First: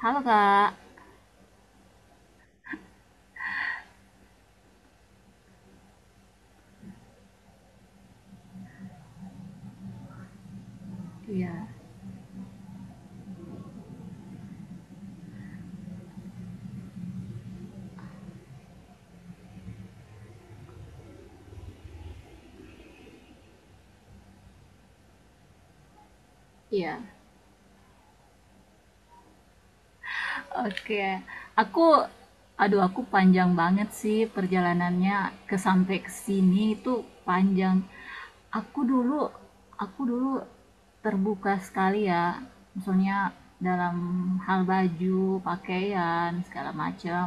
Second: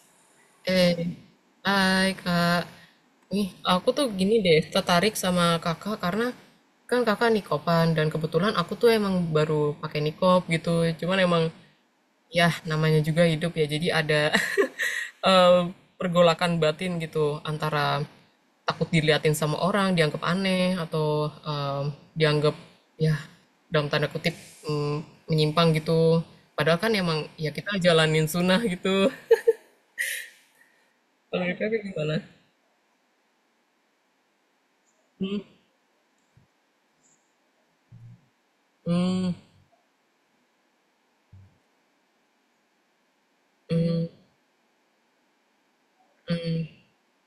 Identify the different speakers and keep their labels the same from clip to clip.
Speaker 1: Halo Kak.
Speaker 2: Eh, Hai Kak. Nih, aku tuh gini deh, tertarik sama Kakak karena kan Kakak nikopan dan kebetulan aku tuh emang baru pakai nikop gitu. Cuman emang
Speaker 1: Iya.
Speaker 2: ya namanya juga hidup ya. Jadi ada eh, pergolakan batin gitu antara takut diliatin sama orang, dianggap aneh atau dianggap ya dalam tanda kutip mm, menyimpang gitu. Padahal kan
Speaker 1: Iya.
Speaker 2: emang ya kita jalanin sunnah gitu.
Speaker 1: Oke.
Speaker 2: Kalau Kakak
Speaker 1: Aku,
Speaker 2: gimana?
Speaker 1: aduh, aku panjang banget sih perjalanannya, sampai ke sini itu panjang. Aku dulu,
Speaker 2: Mmm,
Speaker 1: aku dulu, terbuka sekali ya. Misalnya dalam hal baju, pakaian, segala macam.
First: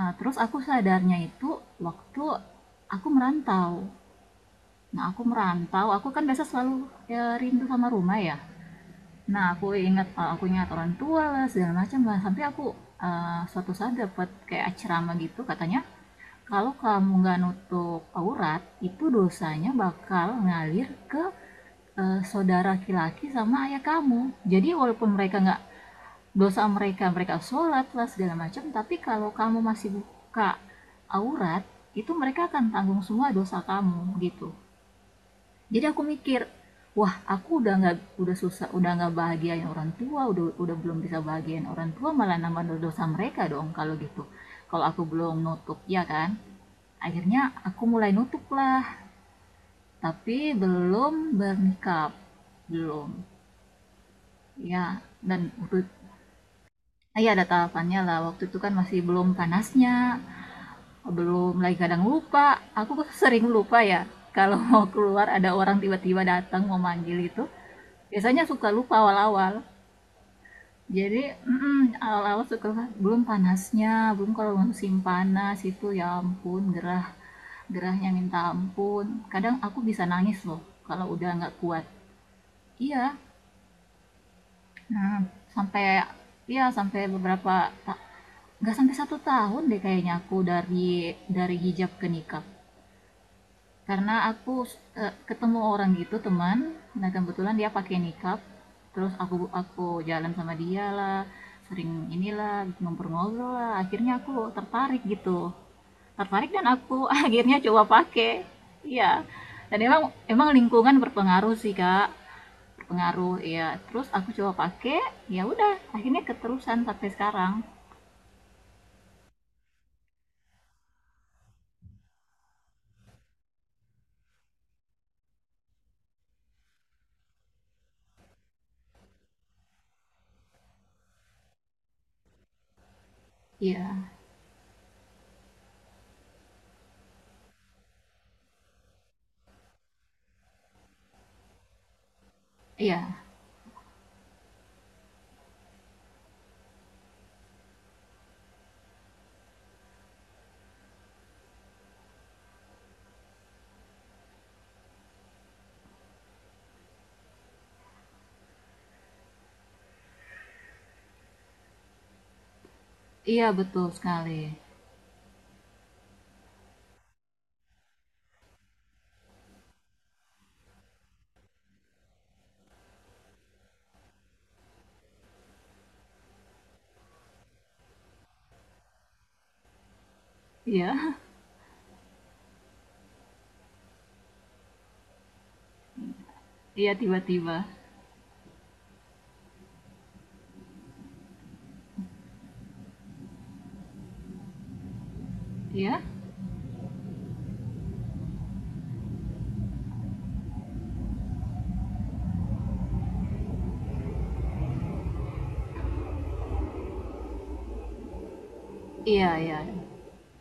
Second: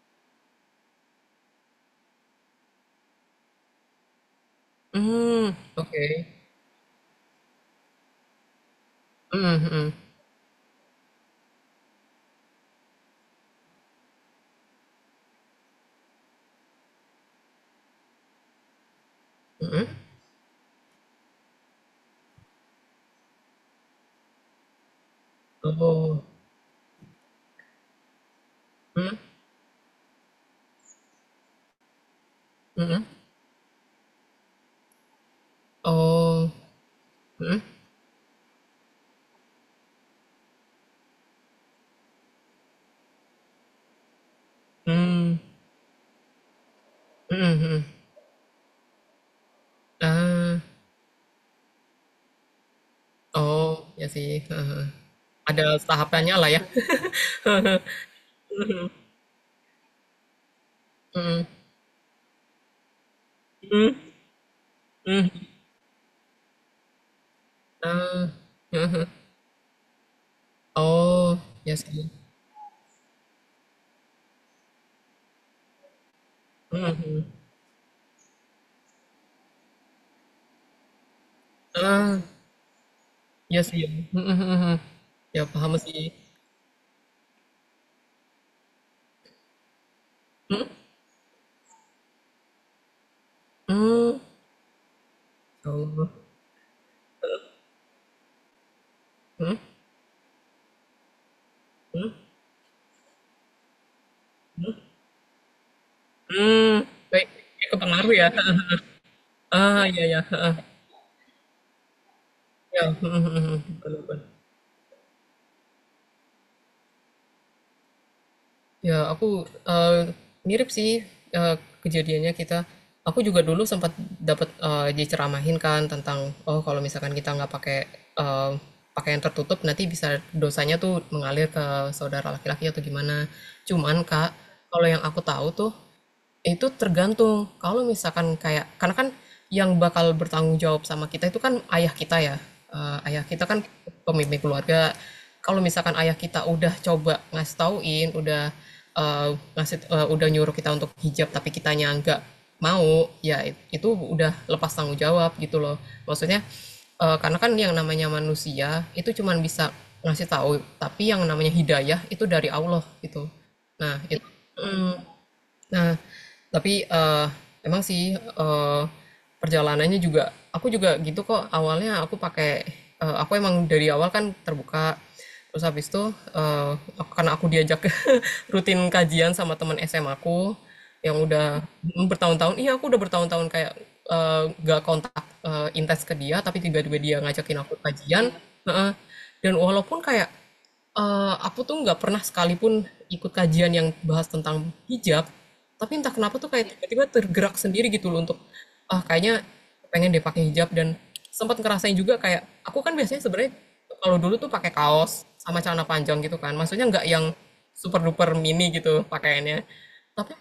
Speaker 1: Terus aku sadarnya itu waktu aku merantau. Nah, aku
Speaker 2: mmm,
Speaker 1: merantau, aku
Speaker 2: okay.
Speaker 1: kan biasa selalu, ya, rindu sama rumah ya. Nah,
Speaker 2: Mhm
Speaker 1: aku
Speaker 2: mhm,
Speaker 1: ingat, orang tua lah, segala macam lah, sampai aku, suatu saat dapat kayak ceramah gitu, katanya, "Kalau kamu nggak nutup aurat, itu dosanya
Speaker 2: mhm.
Speaker 1: bakal ngalir ke saudara laki-laki sama ayah kamu. Jadi walaupun mereka nggak
Speaker 2: Oh,
Speaker 1: dosa mereka, mereka sholat lah, segala macam, tapi
Speaker 2: mhm,
Speaker 1: kalau kamu masih buka aurat, itu mereka akan tanggung
Speaker 2: mhm.
Speaker 1: semua dosa kamu," gitu. Jadi aku mikir,
Speaker 2: Oh,
Speaker 1: "Wah, aku
Speaker 2: mhm,
Speaker 1: udah nggak, udah susah, udah nggak bahagiain orang tua, udah belum bisa bahagiain orang tua, malah nambah dosa mereka dong kalau gitu, kalau aku belum
Speaker 2: mmm,
Speaker 1: nutup, ya kan." Akhirnya
Speaker 2: mhm
Speaker 1: aku
Speaker 2: mhm.
Speaker 1: mulai nutup lah, tapi
Speaker 2: Ah,
Speaker 1: belum bernikah, belum,
Speaker 2: oh, iya sih, heeh heeh.
Speaker 1: ya. Dan
Speaker 2: Ada
Speaker 1: waktu,
Speaker 2: tahapannya lah ya.
Speaker 1: ah, ya ada
Speaker 2: Heeh heeh,
Speaker 1: tahapannya lah, waktu itu kan masih belum panasnya,
Speaker 2: mhm,
Speaker 1: belum lagi kadang lupa aku sering lupa ya, kalau mau keluar ada orang tiba-tiba datang mau manggil itu,
Speaker 2: ah,
Speaker 1: biasanya suka
Speaker 2: heeh
Speaker 1: lupa
Speaker 2: heeh.
Speaker 1: awal-awal. Jadi,
Speaker 2: Oh, iya
Speaker 1: mhm,
Speaker 2: sih.
Speaker 1: awal-awal suka belum panasnya, belum, kalau musim panas itu ya ampun gerah, gerahnya minta ampun. Kadang aku bisa nangis loh kalau udah nggak kuat.
Speaker 2: Heeh,
Speaker 1: Iya,
Speaker 2: iya sih, mhm mhm mhm.
Speaker 1: nah
Speaker 2: Ya paham
Speaker 1: sampai,
Speaker 2: sih.
Speaker 1: iya sampai beberapa, nggak sampai satu tahun deh kayaknya, aku dari, hijab ke nikah. Karena
Speaker 2: Mmm,
Speaker 1: aku, ketemu
Speaker 2: ya
Speaker 1: orang
Speaker 2: Allah,
Speaker 1: gitu, teman, nah kebetulan dia pakai niqab, terus aku, jalan sama dia lah, sering inilah, ngobrol-ngobrol lah, akhirnya aku tertarik gitu, tertarik, dan
Speaker 2: mmm,
Speaker 1: aku
Speaker 2: baik,
Speaker 1: akhirnya
Speaker 2: ya
Speaker 1: coba
Speaker 2: kepengaruh ya,
Speaker 1: pakai.
Speaker 2: heeh heeh.
Speaker 1: Iya, dan
Speaker 2: Ah,
Speaker 1: emang,
Speaker 2: iya iya, heeh.
Speaker 1: lingkungan berpengaruh sih kak,
Speaker 2: Ya, mhm mhm
Speaker 1: berpengaruh
Speaker 2: mhm,
Speaker 1: ya, terus aku coba pakai, ya udah, akhirnya keterusan sampai sekarang.
Speaker 2: ya, eee, mirip sih, eee, kejadiannya kita. Aku juga dulu sempat dapat diceramahin kan tentang, oh, kalau misalkan kita nggak pakai, eee, pakaian tertutup nanti bisa dosanya tuh mengalir ke saudara laki-laki atau gimana. Cuman
Speaker 1: Iya,
Speaker 2: Kak, kalau yang aku tahu tuh itu tergantung, kalau misalkan kayak karena kan yang bakal bertanggung jawab sama kita itu kan ayah kita ya,
Speaker 1: iya,
Speaker 2: ayah kita kan pemimpin keluarga. Kalau misalkan ayah kita udah coba ngasih tauin, udah, eee, udah nyuruh kita untuk hijab tapi kitanya nggak mau, ya itu udah lepas tanggung jawab gitu loh. Maksudnya, karena kan yang namanya manusia itu cuma bisa ngasih tahu, tapi yang namanya hidayah itu dari Allah gitu.
Speaker 1: iya, betul
Speaker 2: Nah it
Speaker 1: sekali.
Speaker 2: Mhm. Nah, tapi, eee, emang sih, perjalanannya juga aku juga gitu kok awalnya aku pakai aku emang dari awal kan terbuka, terus habis itu, karena aku diajak rutin kajian sama teman SMA aku,
Speaker 1: Iya,
Speaker 2: yang udah mhm, bertahun-tahun iya aku udah bertahun-tahun kayak, nggak kontak, intens ke dia tapi
Speaker 1: iya,
Speaker 2: tiba-tiba dia ngajakin
Speaker 1: tiba-tiba.
Speaker 2: aku kajian. Iya, heeh, dan walaupun kayak aku tuh nggak pernah sekalipun ikut kajian yang bahas tentang hijab, tapi
Speaker 1: Iya.
Speaker 2: entah kenapa tuh kayak iya, tiba-tiba tergerak sendiri gitu loh untuk, ah, kayaknya pengen deh pakai hijab dan sempat ngerasain juga kayak aku kan biasanya sebenarnya kalau dulu tuh pakai kaos sama celana panjang gitu kan, maksudnya nggak yang super duper mini gitu
Speaker 1: Iya, iya.
Speaker 2: pakaiannya,
Speaker 1: Iya.
Speaker 2: tapi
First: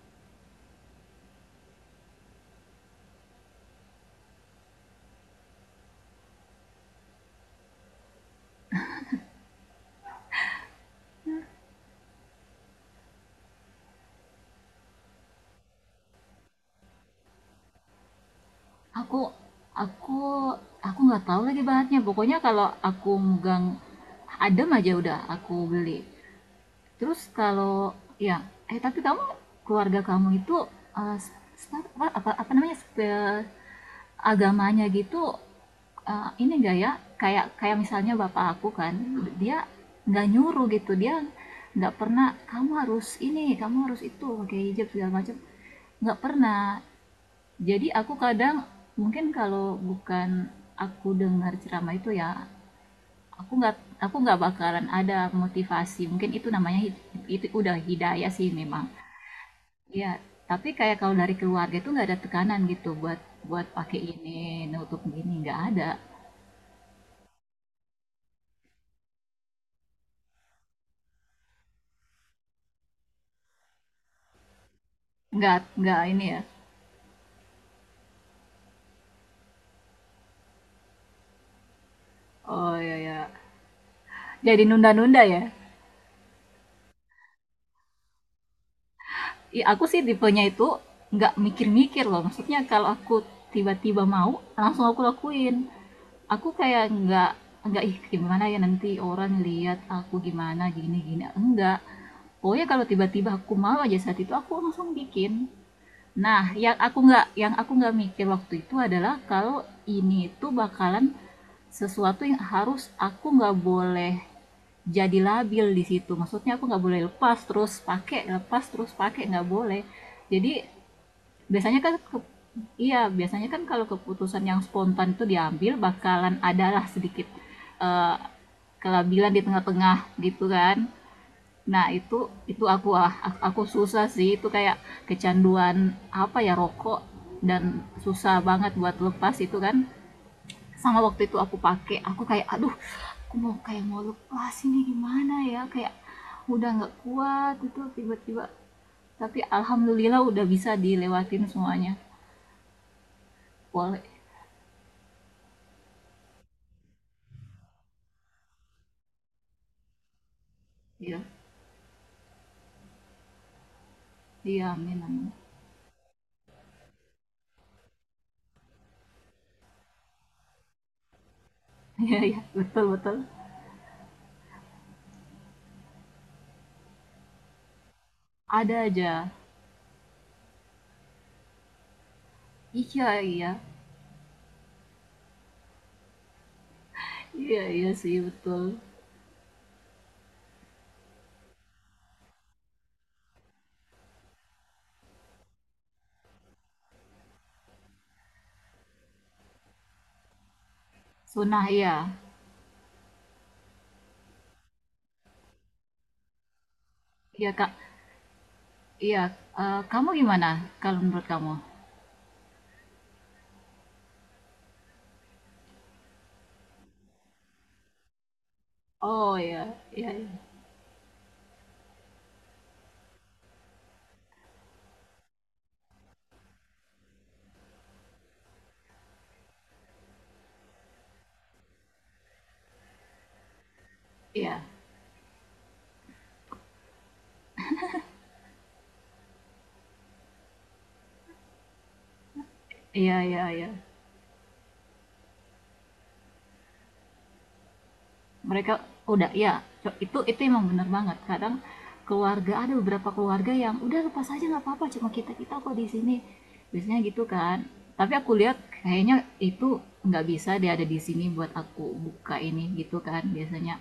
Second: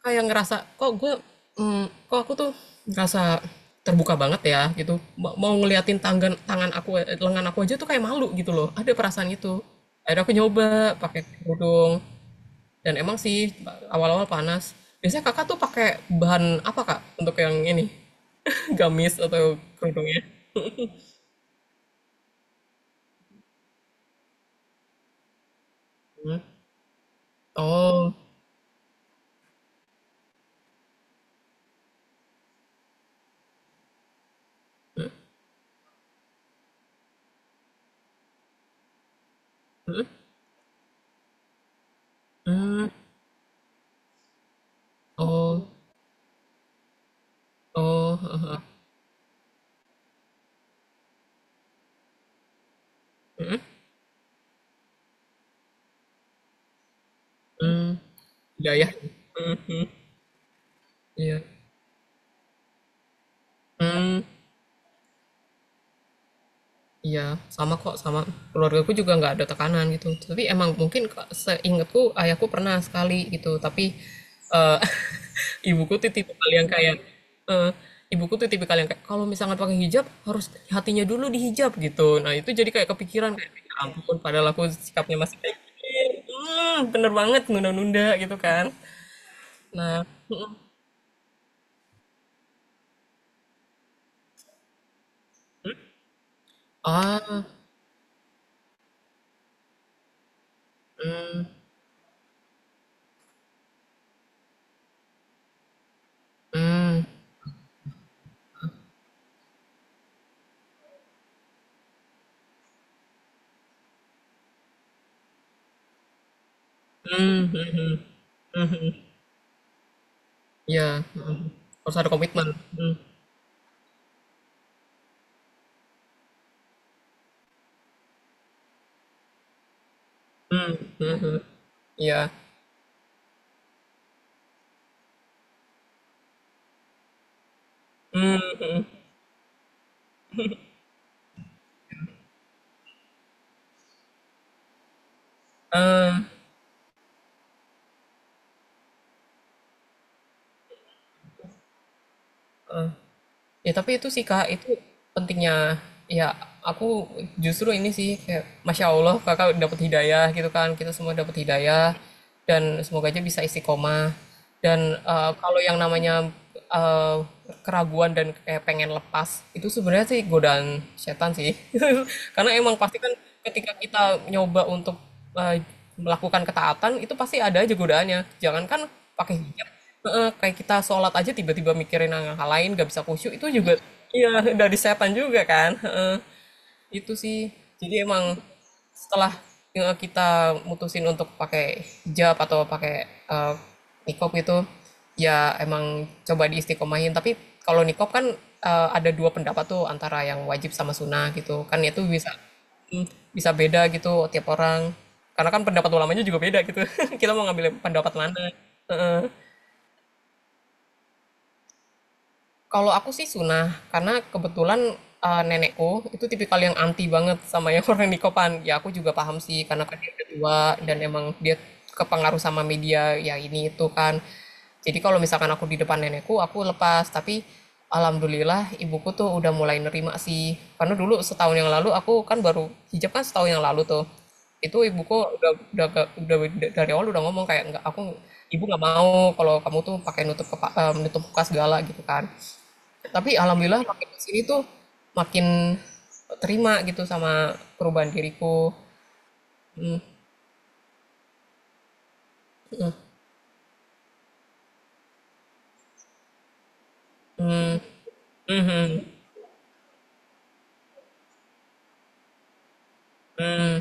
Speaker 2: kayak ngerasa, kok gue, mmm, kok aku tuh ngerasa terbuka banget ya gitu, mau ngeliatin tangan tangan aku, lengan aku aja tuh kayak malu gitu loh, ada perasaan itu. Akhirnya aku nyoba pakai kerudung, dan emang sih awal-awal panas. Biasanya Kakak tuh pakai bahan apa, Kak, untuk yang ini, gamis
Speaker 1: Aku
Speaker 2: atau kerudungnya?
Speaker 1: aku aku nggak tahu lagi bahannya. Pokoknya kalau aku megang adem aja, udah aku beli. Terus kalau,
Speaker 2: Oh,
Speaker 1: ya, tapi kamu, keluarga kamu itu, eh, s- apa, apa apa namanya, agamanya gitu, ini enggak ya? Kayak kayak misalnya bapak aku kan, dia nggak nyuruh gitu, dia nggak pernah, "Kamu
Speaker 2: hmm,
Speaker 1: harus ini, kamu harus itu, pakai hijab, segala macam,"
Speaker 2: oh
Speaker 1: nggak pernah. Jadi aku
Speaker 2: oh,
Speaker 1: kadang,
Speaker 2: ya
Speaker 1: mungkin kalau bukan aku dengar ceramah itu ya, aku nggak aku nggak bakalan ada motivasi. Mungkin itu namanya, itu udah hidayah sih memang.
Speaker 2: ya,
Speaker 1: Ya, tapi kayak kalau dari
Speaker 2: iya.
Speaker 1: keluarga itu nggak ada tekanan gitu, buat buat pakai
Speaker 2: Mmm.
Speaker 1: ini, nutup gini, nggak ada.
Speaker 2: Iya, sama kok, sama. Keluargaku juga nggak ada tekanan gitu. Tapi emang mungkin ke seingetku ayahku pernah sekali gitu, tapi eee,
Speaker 1: Nggak
Speaker 2: ibuku
Speaker 1: nggak
Speaker 2: tuh
Speaker 1: ini ya.
Speaker 2: tipikal yang kayak eee, ibuku tuh tipikal yang kayak, "Kalau misalnya pakai hijab harus hatinya dulu dihijab," gitu. Nah, itu jadi
Speaker 1: Oh,
Speaker 2: kayak
Speaker 1: ya ya.
Speaker 2: kepikiran kayak, "Ya ampun, padahal
Speaker 1: Jadi
Speaker 2: aku sikapnya
Speaker 1: nunda-nunda
Speaker 2: masih
Speaker 1: ya.
Speaker 2: kayak gini." Mhm, bener banget, nunda-nunda gitu kan.
Speaker 1: Ih, aku sih
Speaker 2: Nah,
Speaker 1: tipenya
Speaker 2: mhm.
Speaker 1: itu nggak mikir-mikir loh. Maksudnya kalau aku tiba-tiba mau, langsung aku lakuin. Aku kayak nggak
Speaker 2: Ah,
Speaker 1: nggak, "Ih, gimana ya nanti orang lihat aku, gimana gini gini." Enggak. Pokoknya kalau tiba-tiba aku mau aja, saat itu aku langsung bikin. Nah, yang aku
Speaker 2: hmm,
Speaker 1: nggak yang aku nggak mikir waktu itu adalah kalau ini itu bakalan sesuatu yang harus, aku nggak boleh jadi labil di situ. Maksudnya aku nggak boleh lepas terus pakai, nggak boleh. Jadi,
Speaker 2: ya,
Speaker 1: Biasanya kan
Speaker 2: harus ada
Speaker 1: ke-
Speaker 2: komitmen, mhm,
Speaker 1: iya, biasanya kan kalau keputusan yang spontan itu diambil bakalan adalah sedikit, eh, kelabilan di tengah-tengah gitu kan. Nah, itu
Speaker 2: iya.
Speaker 1: itu aku susah sih itu, kayak kecanduan, apa ya, rokok, dan susah banget buat lepas itu kan. Sama waktu itu aku pakai, aku kayak aduh, aku mau kayak mau lepas ini gimana ya? Kayak
Speaker 2: eh,
Speaker 1: udah nggak kuat itu tiba-tiba, tapi alhamdulillah udah bisa dilewatin semuanya.
Speaker 2: ya tapi
Speaker 1: Boleh.
Speaker 2: itu sih Kak, itu pentingnya ya aku justru ini sih kayak Masya Allah Kakak dapat hidayah gitu kan, kita semua
Speaker 1: Iya,
Speaker 2: dapat hidayah dan semoga aja bisa istiqomah.
Speaker 1: iya,
Speaker 2: Dan
Speaker 1: amin, amin.
Speaker 2: kalau yang namanya eh, keraguan dan kayak pengen lepas itu sebenarnya sih godaan setan sih.
Speaker 1: Iya, iya,
Speaker 2: Karena emang
Speaker 1: betul,
Speaker 2: pasti kan
Speaker 1: betul.
Speaker 2: ketika kita nyoba untuk eh, melakukan ketaatan itu pasti ada aja godaannya.
Speaker 1: Ada
Speaker 2: Jangankan
Speaker 1: aja.
Speaker 2: pakai hijab, heeh, kayak kita sholat aja tiba-tiba mikirin hal-hal lain, gak bisa
Speaker 1: Iya,
Speaker 2: khusyuk, itu
Speaker 1: iya,
Speaker 2: juga iya, dari setan juga kan, heeh. Itu sih,
Speaker 1: iya, iya
Speaker 2: jadi
Speaker 1: sih,
Speaker 2: emang
Speaker 1: betul.
Speaker 2: setelah, kita mutusin untuk pakai hijab atau pakai, niqab itu, ya emang coba diistiqomahin, tapi kalau niqab kan, ada 2 pendapat tuh antara yang wajib sama sunnah
Speaker 1: Sunnah,
Speaker 2: gitu, kan itu
Speaker 1: iya,
Speaker 2: bisa mhm, bisa beda gitu tiap orang, karena kan pendapat ulamanya juga beda gitu, kita mau
Speaker 1: iya,
Speaker 2: ngambil
Speaker 1: Kak,
Speaker 2: pendapat mana, heeh.
Speaker 1: iya. Kamu gimana kalau menurut kamu?
Speaker 2: Kalau aku sih sunah, karena kebetulan, nenekku itu tipikal yang anti banget sama yang orang nikopan. Ya aku juga
Speaker 1: Oh,
Speaker 2: paham
Speaker 1: iya,
Speaker 2: sih, karena kan
Speaker 1: iya,
Speaker 2: dia udah tua dan emang dia kepengaruh sama media, ya ini itu kan. Jadi kalau misalkan aku di depan nenekku, aku lepas, tapi alhamdulillah ibuku tuh udah mulai nerima sih. Karena dulu setahun yang lalu aku kan baru hijab kan setahun yang lalu tuh,
Speaker 1: iya,
Speaker 2: itu ibuku udah udah dari awal udah ngomong kayak, "Nggak, aku ibu nggak mau kalau kamu tuh pakai menutup muka segala," gitu kan.
Speaker 1: iya,
Speaker 2: Tapi
Speaker 1: iya, iya, iya.
Speaker 2: alhamdulillah makin kesini tuh makin terima gitu sama perubahan diriku.
Speaker 1: Mereka udah ya, itu emang bener banget. Kadang keluarga, ada beberapa keluarga yang udah lepas aja nggak apa-apa, cuma kita, kok di sini. Biasanya gitu kan. Tapi aku lihat kayaknya itu, nggak bisa dia ada di sini buat aku buka ini gitu kan biasanya.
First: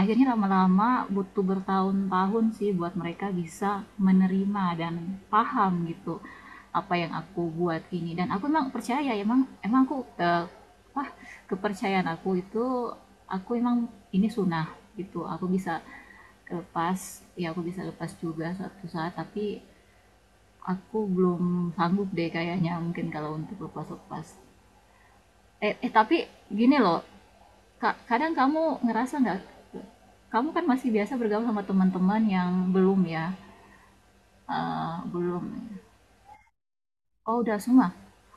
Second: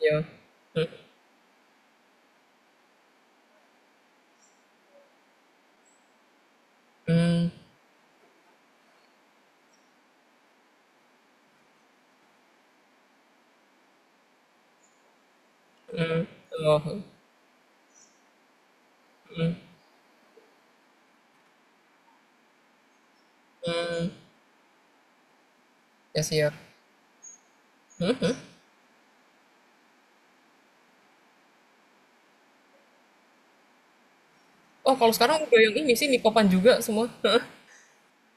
Speaker 2: Ya.
Speaker 1: Akhirnya lama-lama butuh bertahun-tahun sih buat mereka bisa menerima dan paham gitu, apa yang aku
Speaker 2: Mmm,
Speaker 1: buat ini, dan aku emang percaya, emang, aku, eh, apa kepercayaan aku itu, aku emang ini sunnah gitu, aku bisa lepas
Speaker 2: oh,
Speaker 1: ya, aku bisa lepas juga suatu saat, tapi aku belum sanggup deh kayaknya mungkin, kalau untuk lepas lepas,
Speaker 2: ya
Speaker 1: tapi
Speaker 2: sih ya.
Speaker 1: gini loh, kadang kamu ngerasa nggak, kamu kan masih biasa bergaul sama teman-teman yang belum ya,
Speaker 2: Oh, kalau
Speaker 1: belum.
Speaker 2: sekarang udah yang ini sih nikopan juga semua.
Speaker 1: Oh, udah semua?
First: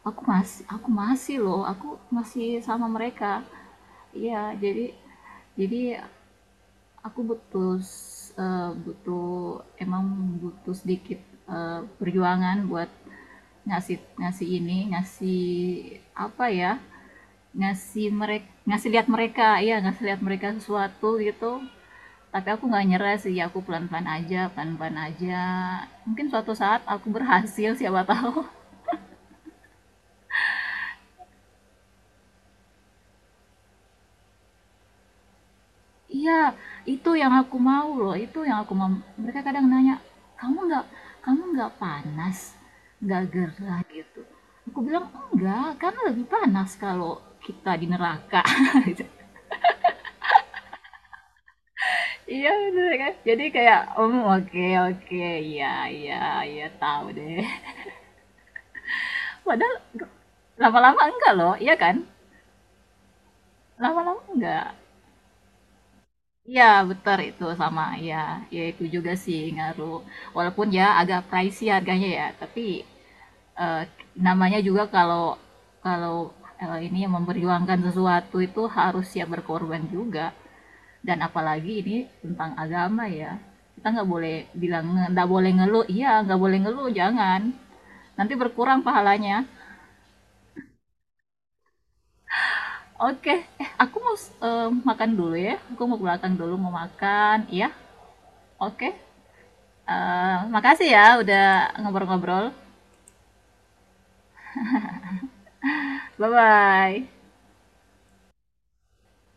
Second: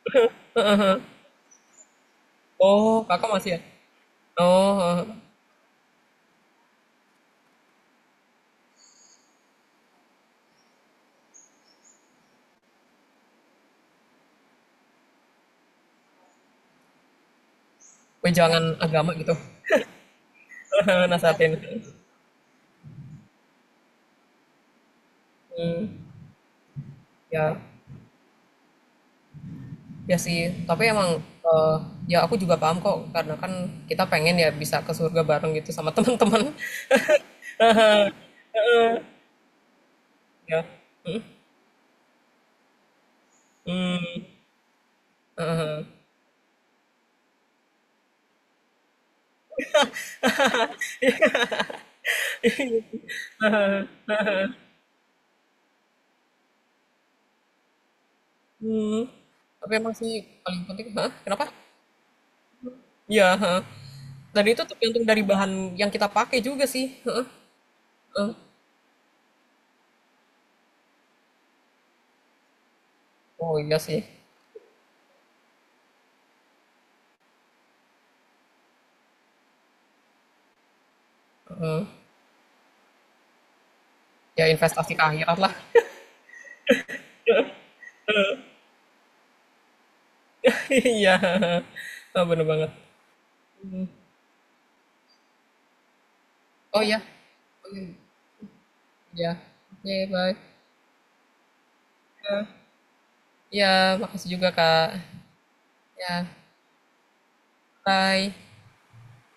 Speaker 1: Aku masih loh, aku masih sama
Speaker 2: Oh, Kakak
Speaker 1: mereka.
Speaker 2: masih ya?
Speaker 1: Iya,
Speaker 2: Oh,
Speaker 1: jadi,
Speaker 2: heeh.
Speaker 1: jadi aku butuh, butuh, emang butuh sedikit, perjuangan buat ngasih, ini, ngasih apa ya? Ngasih mereka,
Speaker 2: Wejangan
Speaker 1: ngasih lihat
Speaker 2: agama gitu.
Speaker 1: mereka, ya ngasih lihat mereka sesuatu gitu.
Speaker 2: Nasehatin,
Speaker 1: Tapi aku nggak nyerah sih, aku pelan-pelan aja, pelan-pelan aja.
Speaker 2: mhm.
Speaker 1: Mungkin suatu saat aku
Speaker 2: Ya,
Speaker 1: berhasil, siapa tahu.
Speaker 2: ya sih, tapi emang, eee, ya aku juga paham kok karena kan kita pengen ya bisa ke surga bareng gitu sama
Speaker 1: Iya,
Speaker 2: teman-teman,
Speaker 1: itu yang aku mau loh, itu yang aku mau. Mereka kadang nanya, "Kamu
Speaker 2: ya.
Speaker 1: nggak kamu nggak panas? Nggak gerah gitu?"
Speaker 2: Hmm,
Speaker 1: Aku bilang, "Enggak, karena lebih panas kalau kita di neraka." Gitu. Iya, bener ya kan? Jadi kayak, "Om, oke, oke, iya, iya, iya, tahu deh."
Speaker 2: mhm. Tapi
Speaker 1: Padahal,
Speaker 2: emang sih paling penting
Speaker 1: lama-lama
Speaker 2: heeh,
Speaker 1: enggak
Speaker 2: kenapa?
Speaker 1: loh, iya kan?
Speaker 2: Iya, heeh.
Speaker 1: Lama-lama
Speaker 2: Dan itu
Speaker 1: enggak.
Speaker 2: tergantung dari bahan yang kita pakai
Speaker 1: Iya,
Speaker 2: juga sih,
Speaker 1: betar
Speaker 2: heeh.
Speaker 1: itu sama, ya. Ya itu juga sih ngaruh. Walaupun ya agak pricey harganya ya, tapi,
Speaker 2: Oh, iya
Speaker 1: eh,
Speaker 2: sih.
Speaker 1: namanya juga kalau, kalau ini yang memperjuangkan sesuatu itu harus siap berkorban juga, dan apalagi ini tentang agama ya, kita nggak boleh
Speaker 2: Ya
Speaker 1: bilang,
Speaker 2: investasi ke
Speaker 1: nggak
Speaker 2: akhirat
Speaker 1: boleh
Speaker 2: lah.
Speaker 1: ngeluh, iya, nggak boleh ngeluh, jangan nanti berkurang pahalanya.
Speaker 2: Iya, heeh. Oh, bener banget.
Speaker 1: Oke. Aku mau, makan dulu ya, aku mau ke belakang dulu mau
Speaker 2: Oh, iya.
Speaker 1: makan ya.
Speaker 2: Mhm,
Speaker 1: Oke.
Speaker 2: iya. Oke, bye.
Speaker 1: Makasih ya udah ngobrol-ngobrol.
Speaker 2: Ya, iya, makasih juga, Kak. Ya,
Speaker 1: Bye bye.
Speaker 2: bye.